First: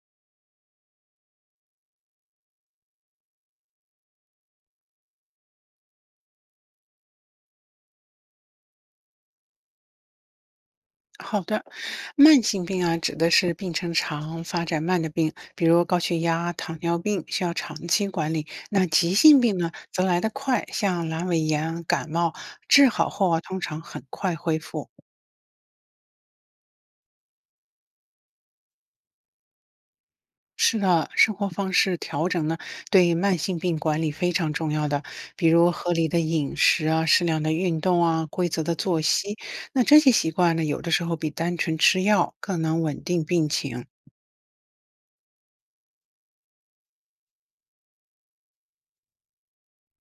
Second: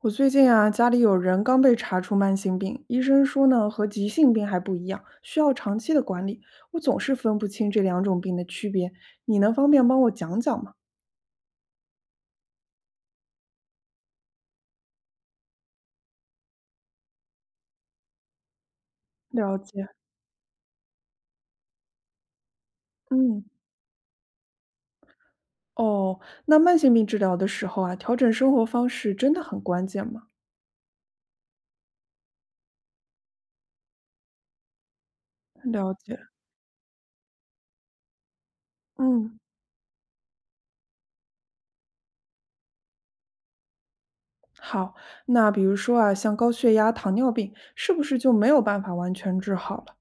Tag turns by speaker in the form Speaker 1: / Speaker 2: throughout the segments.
Speaker 1: 我最近啊，家里有人刚被查出慢性病，医生说呢，和急性病还不一样，需要长期的管理。我总是分不清这两种病的区别，你能方便帮我讲讲吗？
Speaker 2: 好的，慢性病啊，指的是病程长、发展慢的病，比如高血压、糖尿病，需要长期管理。那急性病
Speaker 1: 了
Speaker 2: 呢，
Speaker 1: 解，
Speaker 2: 则来得快，像阑尾炎、感冒，治好后啊，
Speaker 1: 嗯，
Speaker 2: 通常很快恢复。
Speaker 1: 哦，那慢性病治疗的时候啊，调整生活方式真的很关键吗？
Speaker 2: 是的，生活方式调整呢，对慢性病管理非常重要的，比如合
Speaker 1: 了
Speaker 2: 理
Speaker 1: 解，
Speaker 2: 的饮食啊、适量的运动啊、规则的作息。
Speaker 1: 嗯，
Speaker 2: 那这些习惯呢，有的时候比单纯吃药更能稳定病情。
Speaker 1: 好，那比如说啊，像高血压、糖尿病，是不是就没有办法完全治好了？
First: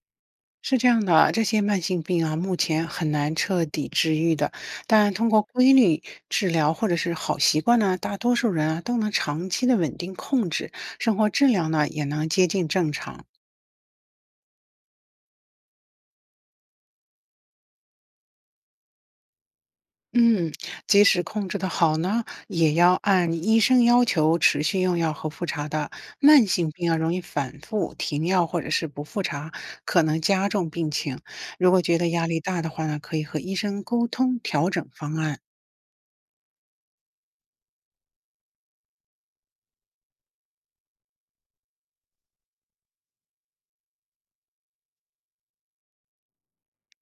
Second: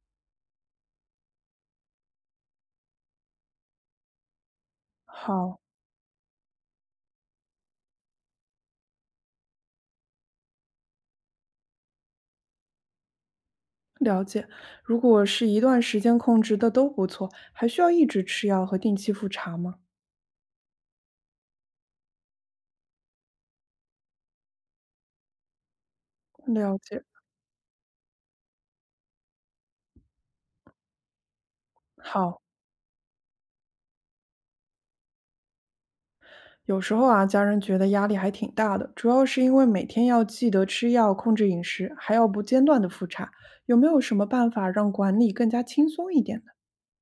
Speaker 2: 是这样的啊，这些慢性病啊，目前很难彻底治愈的，但通过
Speaker 1: 好，
Speaker 2: 规律治疗或者是好习惯呢，大多数人啊都能长期的稳定控制，生活质量呢也能接近正常。
Speaker 1: 了解，如果是一段时间控制的都不错，还需要一直吃药和定期复查吗？
Speaker 2: 嗯，即使控制的好呢，也要按医生要求持续用药和复查的。慢
Speaker 1: 嗯，
Speaker 2: 性
Speaker 1: 了
Speaker 2: 病啊，
Speaker 1: 解，
Speaker 2: 容易反复停药或者是不复查，可能加重病情。如果觉得压力
Speaker 1: 好。
Speaker 2: 大的话呢，可以和医生沟通调整方案。
Speaker 1: 有时候啊，家人觉得压力还挺大的，主要是因为每天要记得吃药、控制饮食，还要不间断的复查。有没有什么办法让管理更加轻松一点的？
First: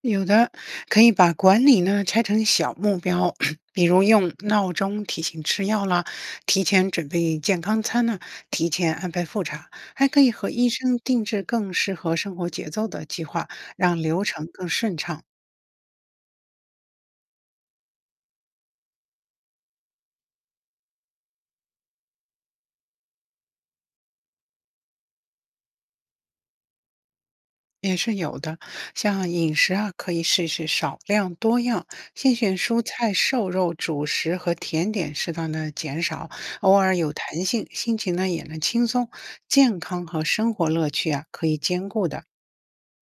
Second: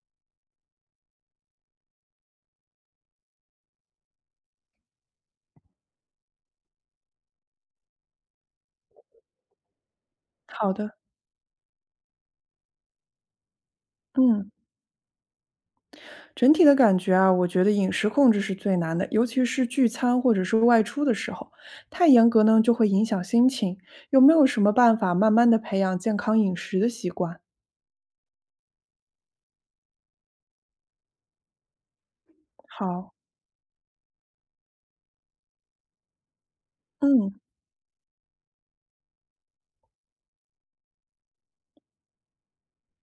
Speaker 2: 有的可以把管理呢拆成小目标，比如用闹钟提醒吃药啦，提前准备健康餐呢，提前安排复查，还可以和医
Speaker 1: 好的，
Speaker 2: 生定制更适合生活节奏的计划，让流程
Speaker 1: 嗯，
Speaker 2: 更顺畅。
Speaker 1: 整体的感觉啊，我觉得饮食控制是最难的，尤其是聚餐或者是外出的时候，太严格呢就会影响心情。有没有什么办法慢慢的培养健康饮食的习惯？
Speaker 2: 也是有的，像饮食啊，可以试试少量多样，先选蔬菜、
Speaker 1: 好，
Speaker 2: 瘦肉、主食和甜点，适当的减少，偶尔有
Speaker 1: 嗯，
Speaker 2: 弹性，心情呢也能轻松，健康和生活乐趣啊可以兼顾的。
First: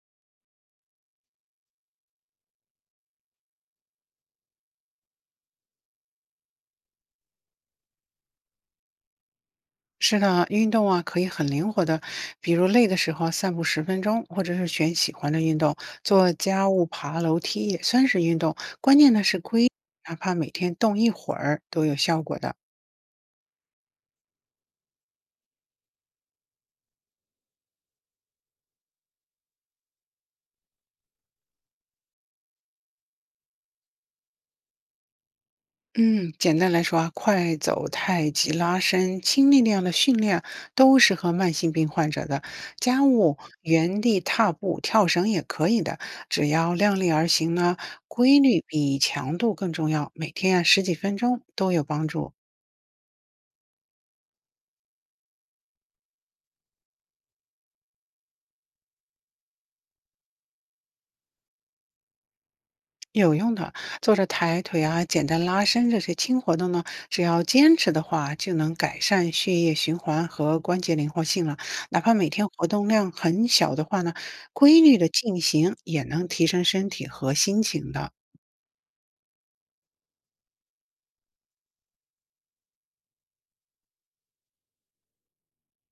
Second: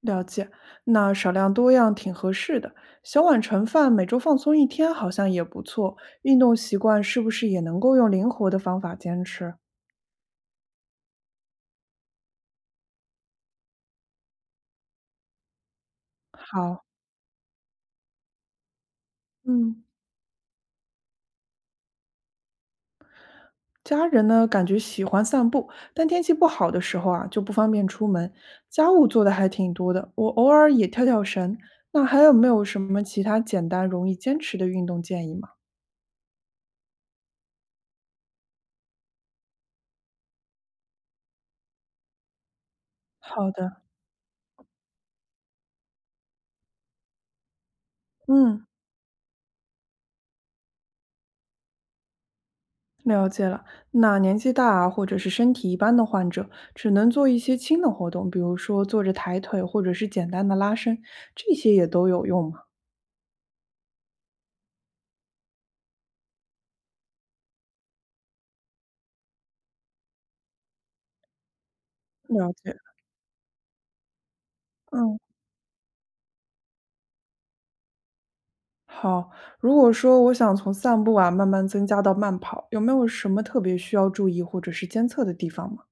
Speaker 1: 了解。那少量多样挺合适的。小碗盛饭，每周放松一天好像也不错。运动习惯是不是也能够用灵活的方法坚持？
Speaker 2: 是的，运动啊可以很灵活的，比如累的时候散步10分钟，或者是选喜欢的运动，做家务、
Speaker 1: 好，
Speaker 2: 爬楼梯也算是运动。关键呢是规，
Speaker 1: 嗯。
Speaker 2: 哪怕每天动一会儿都有效果的。
Speaker 1: 家人呢，感觉喜欢散步，但天气不好的时候啊，就不方便出门。家务做的还挺多的，我偶尔也跳跳绳。那还有没有什么其他简单容易坚持的运动建议吗？
Speaker 2: 嗯，简单来说啊，快走、太极、拉伸、轻力量的训练都适合慢性病患者的。家务、
Speaker 1: 好的，
Speaker 2: 原地踏步、跳绳也可以的，只要量力而行呢，规律
Speaker 1: 嗯。
Speaker 2: 比强度更重要。每天啊十几分钟都有帮助。
Speaker 1: 了解了，那年纪大啊，或者是身体一般的患者，只能做一些轻的活动，比如说坐着抬腿，或者是简单的拉伸，这些也都有用吗？
Speaker 2: 有用的，做着抬腿啊、简单拉伸这些轻活动呢，只要坚持的话，就能改善血液循环和关节灵活性了。哪怕每天
Speaker 1: 了
Speaker 2: 活
Speaker 1: 解，
Speaker 2: 动量很小的话呢，规律的
Speaker 1: 嗯，
Speaker 2: 进行也能提升身体和心情的。
Speaker 1: 好。如果说我想从散步啊慢慢增加到慢跑，有没有什么特别需要注意或者是监测的地方吗？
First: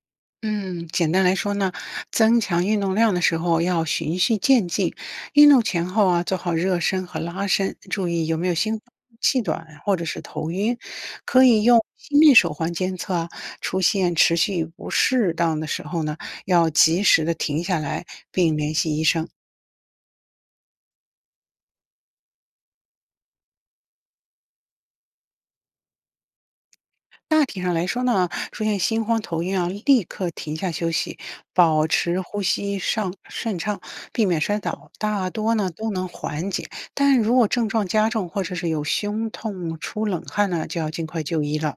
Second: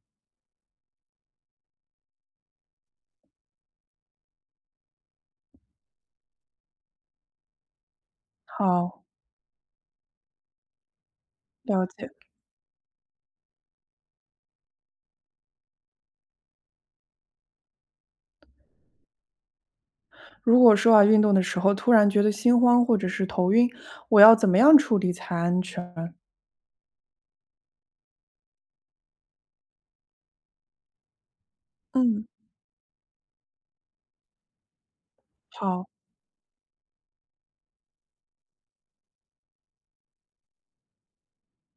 Speaker 2: 嗯，简单来说呢，增强运动量的时候要循序渐进，运动前后啊做好热身和拉伸，注意有没有心慌
Speaker 1: 好，
Speaker 2: 气短或者是头晕，可以用
Speaker 1: 了解。
Speaker 2: 心率手环监测啊，出现持续不适当的时候呢，要及时的停下来并联系医生。
Speaker 1: 如果说啊运动的时候突然觉得心慌或者是头晕，我要怎么样处理才安全？
Speaker 2: 大体上来说呢，出现心慌头晕啊，立刻停下休息，保持
Speaker 1: 嗯，
Speaker 2: 呼吸上顺畅，避免摔倒，大多呢
Speaker 1: 好。
Speaker 2: 都能缓解。但如果症状加重或者是有胸痛、出冷汗呢，就要尽快就医了。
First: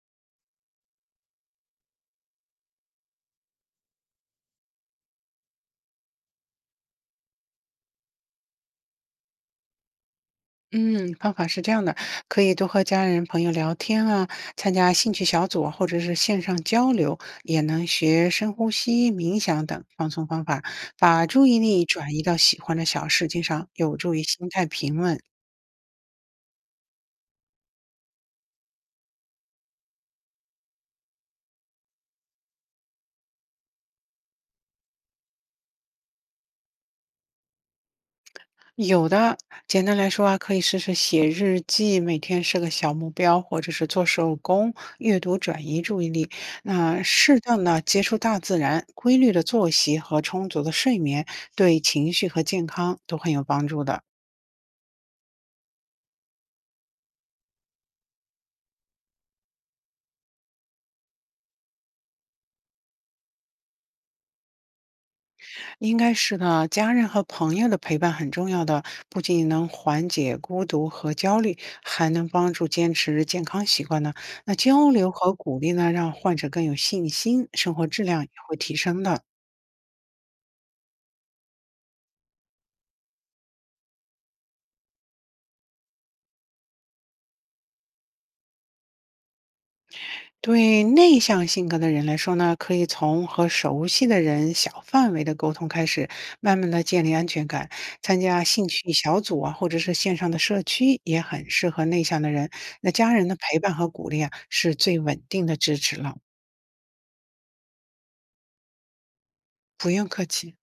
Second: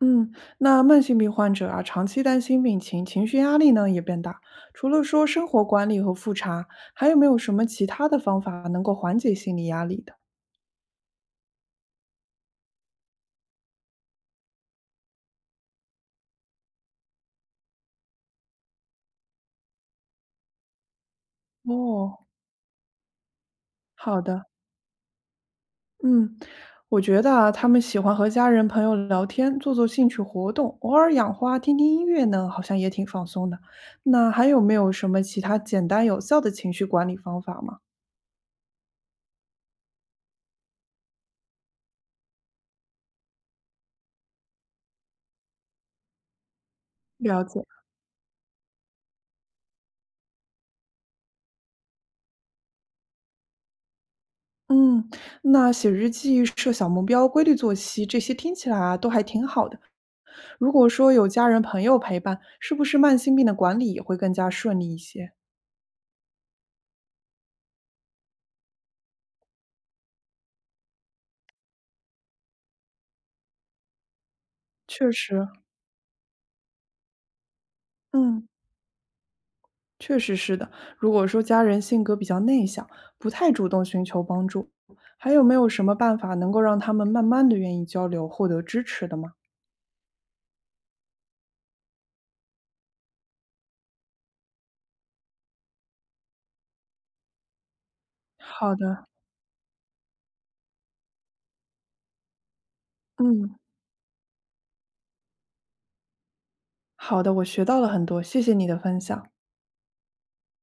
Speaker 1: 嗯，那慢性病患者啊，长期担心病情，情绪压力呢也变大。除了说生活管理和复查，还有没有什么其他的方法能够缓解心理压力的？
Speaker 2: 嗯，方法是这样的，可以多和家人朋友聊天啊，参加兴趣小组啊或者是线上交流，也能学深呼吸、冥想等放松方法，把注意力转
Speaker 1: 哦，
Speaker 2: 移到喜欢的小事情上，有助
Speaker 1: 好
Speaker 2: 于
Speaker 1: 的，
Speaker 2: 心态平稳。
Speaker 1: 嗯，我觉得啊，他们喜欢和家人朋友聊天，做做兴趣活动，偶尔养花、听听音乐呢，好像也挺放松的。那还有没有什么其他简单有效的情绪管理方法吗？
Speaker 2: 有的，简单来说啊，可以试试写日记，每天设个小目标，或者是做手工、阅读转移注意力。那适
Speaker 1: 了解。
Speaker 2: 当的接触大自然，规律的作息和充足的睡眠，对情绪和健康都很有帮助的。
Speaker 1: 嗯，那写日记、设小目标、规律作息，这些听起来啊都还挺好的。如果说有家人朋友陪伴，是不是慢性病的管理也会更加顺利一些？
Speaker 2: 应该是呢，家人和朋友的陪伴很重要的，不仅能缓解孤独和焦虑，还能帮助坚持健康习惯呢。那交流
Speaker 1: 确
Speaker 2: 和
Speaker 1: 实，
Speaker 2: 鼓励呢，让患者更有信心，生活质量也
Speaker 1: 嗯，
Speaker 2: 会提升的。
Speaker 1: 确实是的。如果说家人性格比较内向，不太主动寻求帮助，还有没有什么办法能够让他们慢慢的愿意交流，获得支持的吗？
Speaker 2: 对内向性格的人来说呢，可以从和熟悉的人小范围的沟通开始，慢慢的建立安全感。参加兴
Speaker 1: 好
Speaker 2: 趣
Speaker 1: 的，
Speaker 2: 小组啊，或者是线上的社区，也很适合内向的人。那家人的
Speaker 1: 嗯，
Speaker 2: 陪伴和鼓励啊，是最稳定的支持了。
Speaker 1: 好的，我学到了很多，谢谢你的分享。
Speaker 2: 不用客气。